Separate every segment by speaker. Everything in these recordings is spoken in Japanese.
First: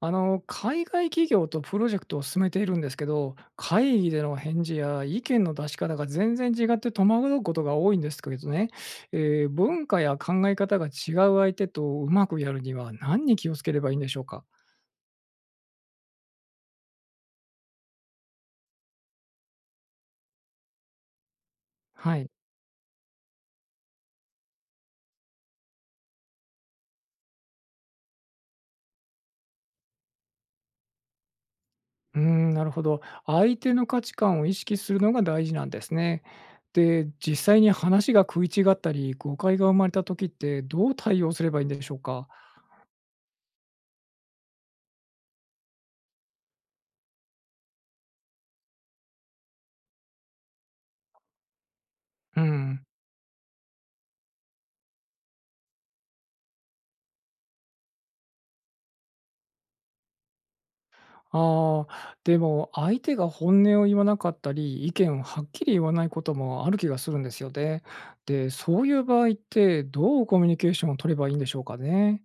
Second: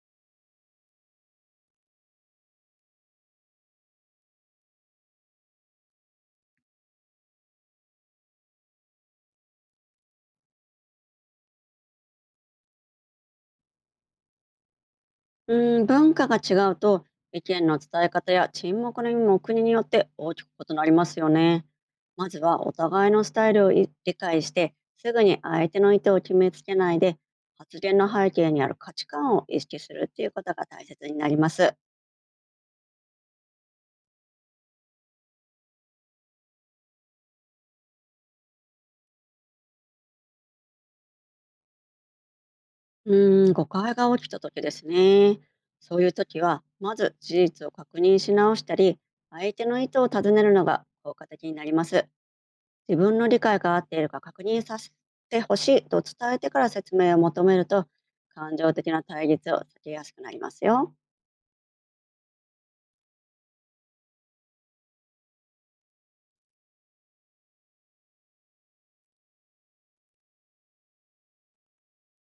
Speaker 1: あの、海外企業とプロジェクトを進めているんですけど、会議での返事や意見の出し方が全然違って戸惑うことが多いんですけどね、文化や考え方が違う相手とうまくやるには何に気をつければいいんでしょうか。
Speaker 2: うーん、文化が違うと意見の伝え方や沈黙の意味も国によって大きく異なりますよね。
Speaker 1: は
Speaker 2: ま
Speaker 1: い。
Speaker 2: ずはお互いのスタイルを理解して、すぐに相手の意図を決めつけないで、発言の背景にある価値観を意識するっていうことが大切になります。
Speaker 1: うーん、なるほど。相手の価値観を意識するのが大事なんですね。で、実際に話が食い違ったり、誤解が生まれた時ってどう対応すればいいんでしょうか。
Speaker 2: うーん、誤解が起きた時ですね。そういう時はまず事実を確認し直したり、相手の意図を尋ねるのが効果的になります。
Speaker 1: うん。
Speaker 2: 自分の理解が合っているか確認させてほしいと伝えてから説明を求めると、感情的な対立を避けやすくなりますよ。
Speaker 1: ああ、でも相手が本音を言わなかったり、意見をはっきり言わないこともある気がするんですよね。で、そういう場合ってどうコミュニケーションを取ればいいんでしょうかね。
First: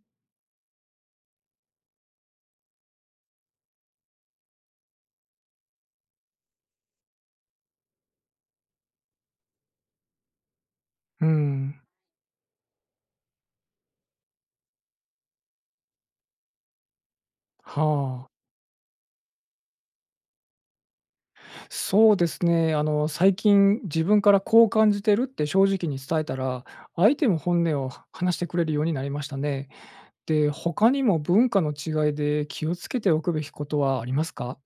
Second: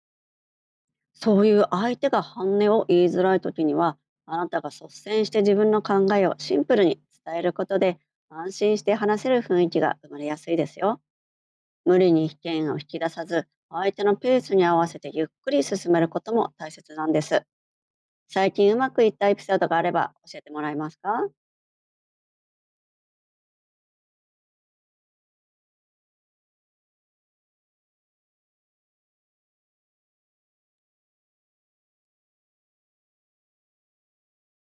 Speaker 2: そういう相手が本音を言いづらい時には、あなたが率先して自分の考えをシンプルに伝えることで、安心して話せる雰囲気が生まれやすいですよ。
Speaker 1: うん。
Speaker 2: 無理に意見を引き出さず、相手のペースに合わせてゆっくり進めることも大切なんです。
Speaker 1: はあ。
Speaker 2: 最近うまくいったエピソードがあれば教えてもらえますか？
Speaker 1: そうですね。あの、最近自分からこう感じてるって正直に伝えたら、相手も本音を話してくれるようになりましたね。で、他にも文化の違いで気をつけておくべきことはありますか。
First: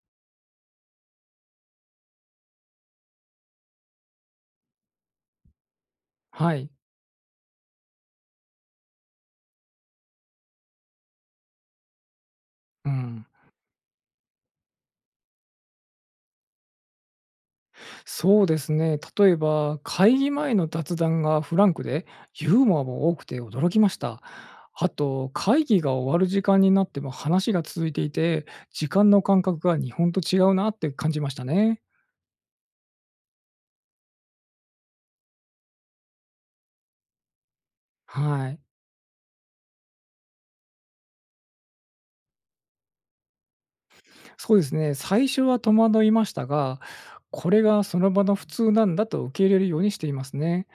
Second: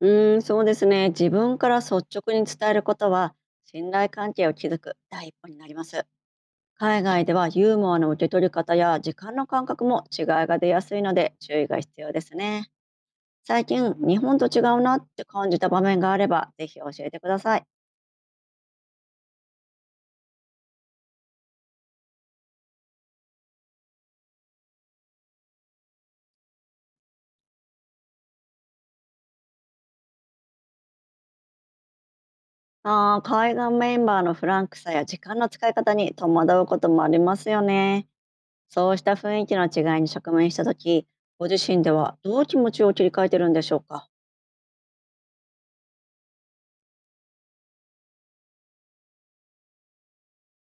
Speaker 2: うーん、そうですね。自分から率直に伝えることは、信頼関係を築く第一歩になります。
Speaker 1: はい。
Speaker 2: 海外ではユーモアの受け取り方や時間の感覚も違いが出やすいので、注意が必要ですね。
Speaker 1: うん。
Speaker 2: 最近、日本と違うなって感じた場面があれば、ぜひ教えてください。
Speaker 1: そうですね。例えば、会議前の雑談がフランクで、ユーモアも多くて驚きました。あと、会議が終わる時間になっても話が続いていて、時間の感覚が日本と違うなって感じましたね。
Speaker 2: あー、海外メンバーのフランクさや時間の使い方に戸惑うこともありますよね。
Speaker 1: はい。
Speaker 2: そうした雰囲気の違いに直面したとき、ご自身ではどう気持ちを切り替えてるんでしょうか？
Speaker 1: そうですね。最初は戸惑いましたが、これがその場の普通なんだと受け入れるようにしていますね。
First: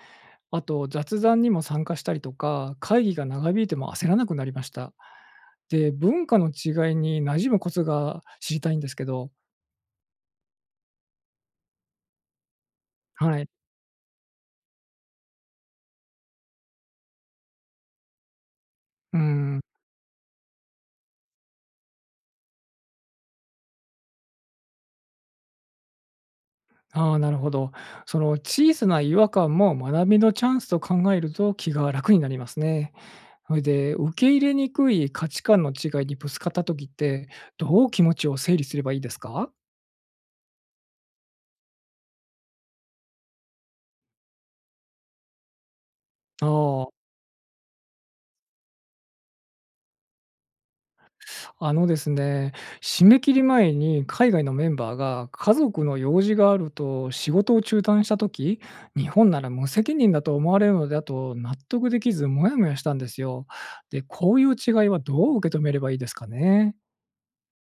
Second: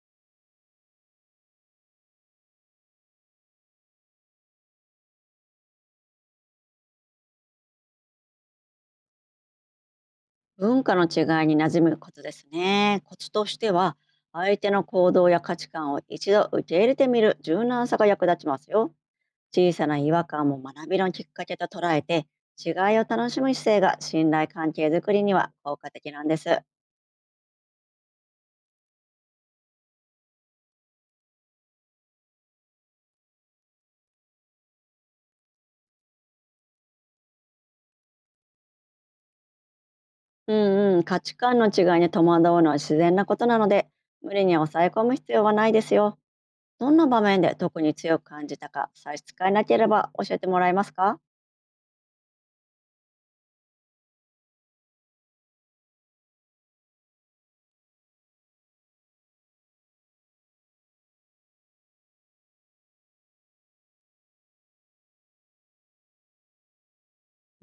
Speaker 1: あと、雑談にも参加したりとか、会議が長引いても焦らなくなりました。で、文化の違いに馴染むコツが知りたいんですけど。
Speaker 2: 文化の違いに馴染むコツですね。コツ
Speaker 1: は
Speaker 2: と
Speaker 1: い。
Speaker 2: しては、相手の行動や価値観を一度受け入れてみる柔軟さが役立ちますよ。
Speaker 1: うん。
Speaker 2: 小さな違和感も学びのきっかけと捉えて、違いを楽しむ姿勢が信頼関係づくりには効果的なんです。
Speaker 1: ああ、なるほど。その小さな違和感も学びのチャンスと考えると気が楽になりますね。それで、受け入れにくい価値観の違いにぶつかった時って、どう気持ちを整理すればいいですか？
Speaker 2: うんうん、価値観の違いに戸惑うのは自然なことなので、無理に抑え込む必要はないですよ。
Speaker 1: あ
Speaker 2: ど
Speaker 1: あ。
Speaker 2: んな場面で特に強く感じたか、差し支えなければ教えてもらえますか？
Speaker 1: あのですね、締め切り前に海外のメンバーが家族の用事があると仕事を中断した時、日本なら無責任だと思われるのだと納得できずモヤモヤしたんですよ。で、こういう違いはどう受け止めればいいですかね。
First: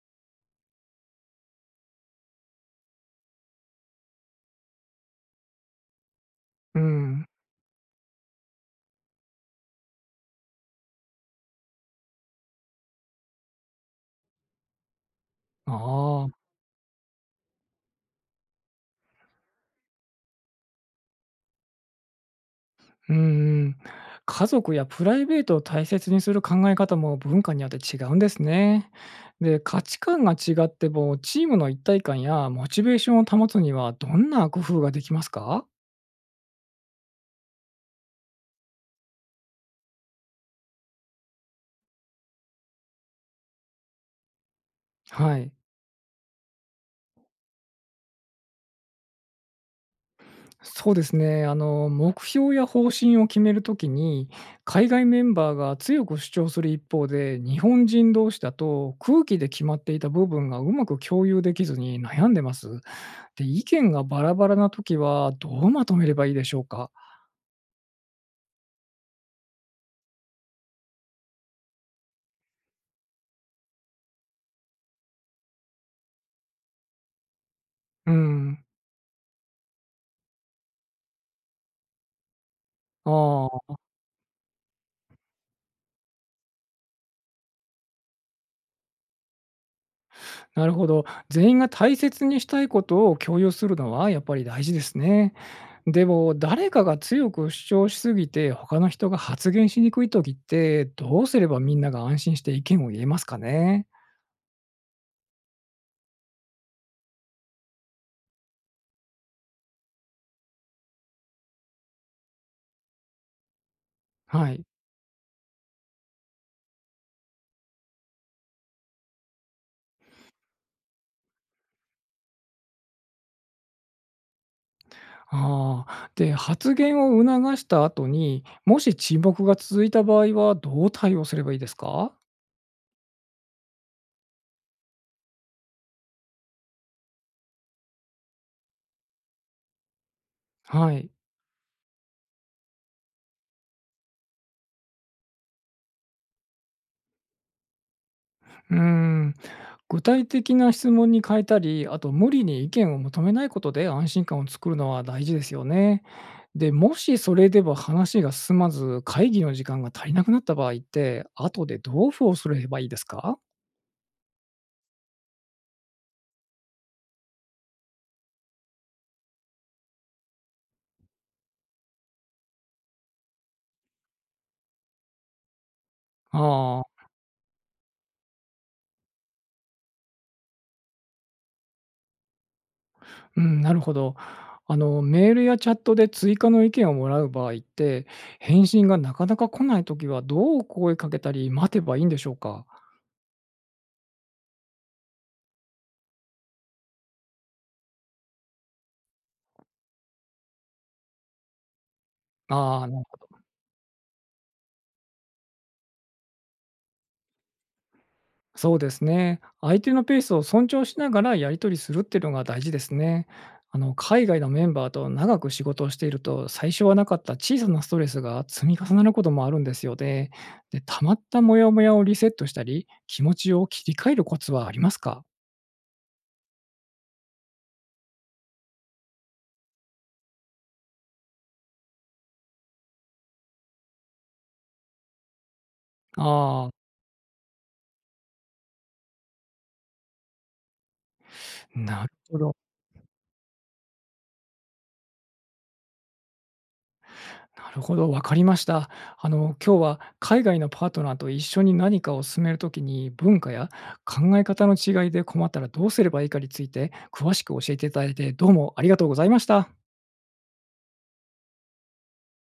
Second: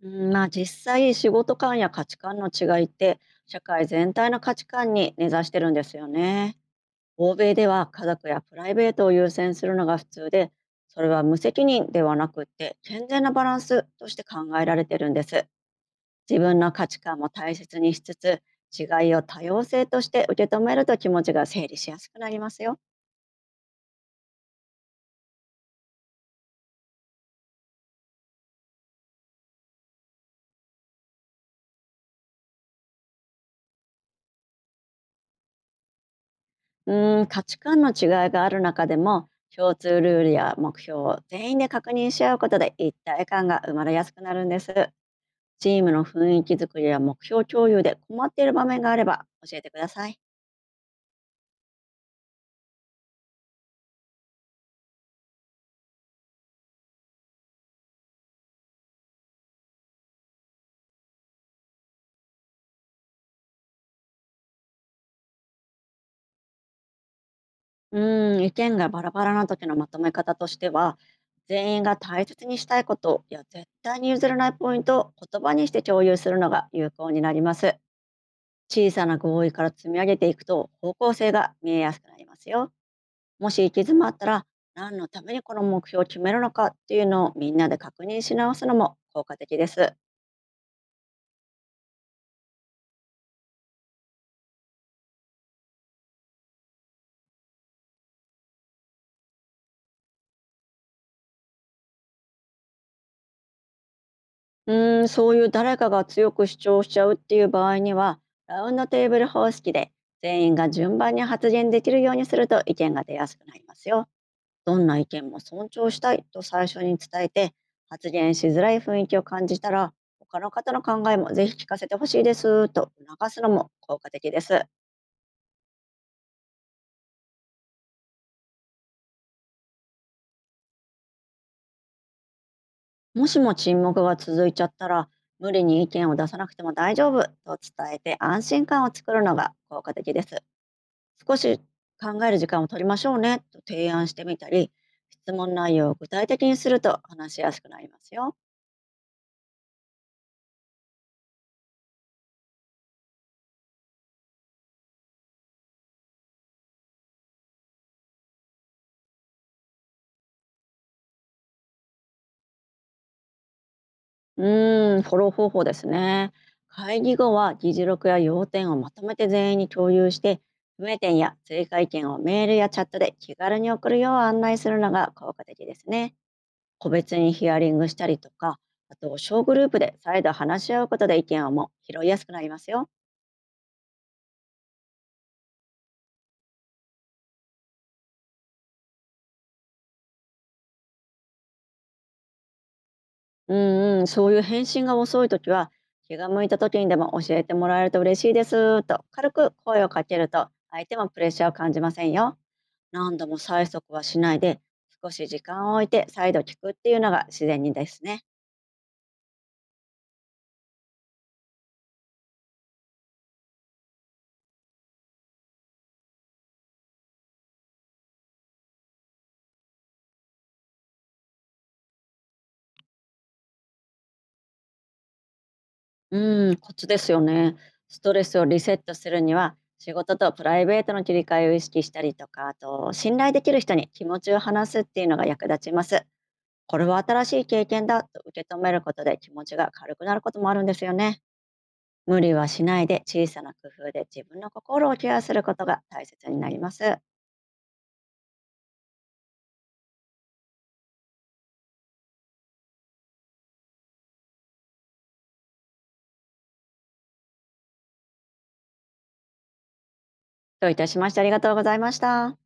Speaker 2: うん、まあ実際、仕事観や価値観の違いって社会全体の価値観に根ざしてるんですよね。
Speaker 1: うん。
Speaker 2: 欧米では家族やプライベートを優先するのが普通で、それは無責任ではなくって健全なバランスとして考えられてるんです。
Speaker 1: ああ、
Speaker 2: 自分の価値観も大切にしつつ、違いを多様性として受け止めると気持ちが整理しやすくなりますよ。
Speaker 1: うんうん。家族やプライベートを大切にする考え方も文化によって違うんですね。で、価値観が違ってもチームの一体感やモチベーションを保つにはどんな工夫ができますか。
Speaker 2: うーん、価値観の違いがある中でも、共通ルールや目標を全員で確認し合うことで一体感が生まれやすくなるんです。
Speaker 1: はい、
Speaker 2: チームの雰囲気づくりや目標共有で困っている場面があれば教えてください。
Speaker 1: そうですね。あの、目標や方針を決めるときに、海外メンバーが強く主張する一方で、日本人同士だと空気で決まっていた部分がうまく共有できずに悩んでます。で、意見がバラバラなときは、どうまとめればいいでしょうか？
Speaker 2: うーん、意見がバラバラな時のまとめ方としては、全員が大切にしたいことや絶対に譲れないポイントを言葉にして共有するのが有効になります。
Speaker 1: うん。
Speaker 2: 小さな合意から積み上げていくと、方向性が見えやすくなりますよ。
Speaker 1: あ
Speaker 2: もし行
Speaker 1: あ、
Speaker 2: き詰まったら、何のためにこの目標を決めるのかっていうのをみんなで確認し直すのも効果的です。
Speaker 1: なるほど。全員が大切にしたいことを共有するのはやっぱり大事ですね。でも、誰かが強く主張しすぎて、他の人が発言しにくい時って、どうすればみんなが安心して意見を言えますかね？
Speaker 2: うーん、そういう誰かが強く主張しちゃうっていう場合には、ラウンドテーブル方式で全員が順番に発言できるようにすると、意見が出やすくなりますよ。
Speaker 1: はい。
Speaker 2: どんな意見も尊重したいと最初に伝えて、発言しづらい雰囲気を感じたら、他の方の考えもぜひ聞かせてほしいですと促すのも効果的です。
Speaker 1: ああ、で、発言を促した後に、もし沈黙が続いた場合はどう対応すればいいですか？
Speaker 2: もしも沈黙が続いちゃったら、無理に意見を出さなくても大丈夫と伝えて安心感を作るのが効果的です。
Speaker 1: はい。
Speaker 2: 少し考える時間を取りましょうねと提案してみたり、質問内容を具体的にすると話しやすくなりますよ。
Speaker 1: うーん、具体的な質問に変えたり、あと無理に意見を求めないことで安心感を作るのは大事ですよね。で、もしそれでは話が進まず、会議の時間が足りなくなった場合って、後でどうフォローすればいいですか。
Speaker 2: うーん、フォロー方法ですね。会議後は議事録や要点をまとめて全員に共有して、不明点や追加意見をメールやチャットで気軽に送るよう案内するのが効果的ですね。
Speaker 1: あ
Speaker 2: 個
Speaker 1: あ、
Speaker 2: 別にヒアリングしたりとか、あと小グループで再度話し合うことで意見をも拾いやすくなりますよ。
Speaker 1: うん、なるほど。あの、メールやチャットで追加の意見をもらう場合って、返信がなかなか来ないときはどう声かけたり待てばいいんでしょうか。
Speaker 2: うんうん、そういう返信が遅いときは、気が向いたときにでも教えてもらえると嬉しいですと軽く声をかけると、相手もプレッシャーを感じませんよ。
Speaker 1: ああー、
Speaker 2: 何度も催促はしないで、少し時間を置いて再度聞くっていうのが自然にですね。
Speaker 1: そうですね。相手のペースを尊重しながらやり取りするっていうのが大事ですね。あの、海外のメンバーと長く仕事をしていると、最初はなかった小さなストレスが積み重なることもあるんですよね。で、たまったモヤモヤをリセットしたり、気持ちを切り替えるコツはありますか。
Speaker 2: うーん、コツですよね。ストレスをリセットするには、仕事とプライベートの切り替えを意識したりとか、あと、信頼できる人に気持ちを話すっていうのが役立ちます。
Speaker 1: ああ
Speaker 2: これは新しい経験だと受け止めることで気持ちが軽くなることもあるんですよね。
Speaker 1: ー、なる
Speaker 2: 無理
Speaker 1: ほ
Speaker 2: は
Speaker 1: ど。
Speaker 2: しないで、小さな工夫で自分の心をケアすることが大切になります。
Speaker 1: なるほど、わかりました。あの、今日は海外のパートナーと一緒に何かを進めるときに、文化や考え方の違いで困ったらどうすればいいかについて詳しく教えていただいて、どうもありがとうございました。
Speaker 2: どういたしまして。ありがとうございました。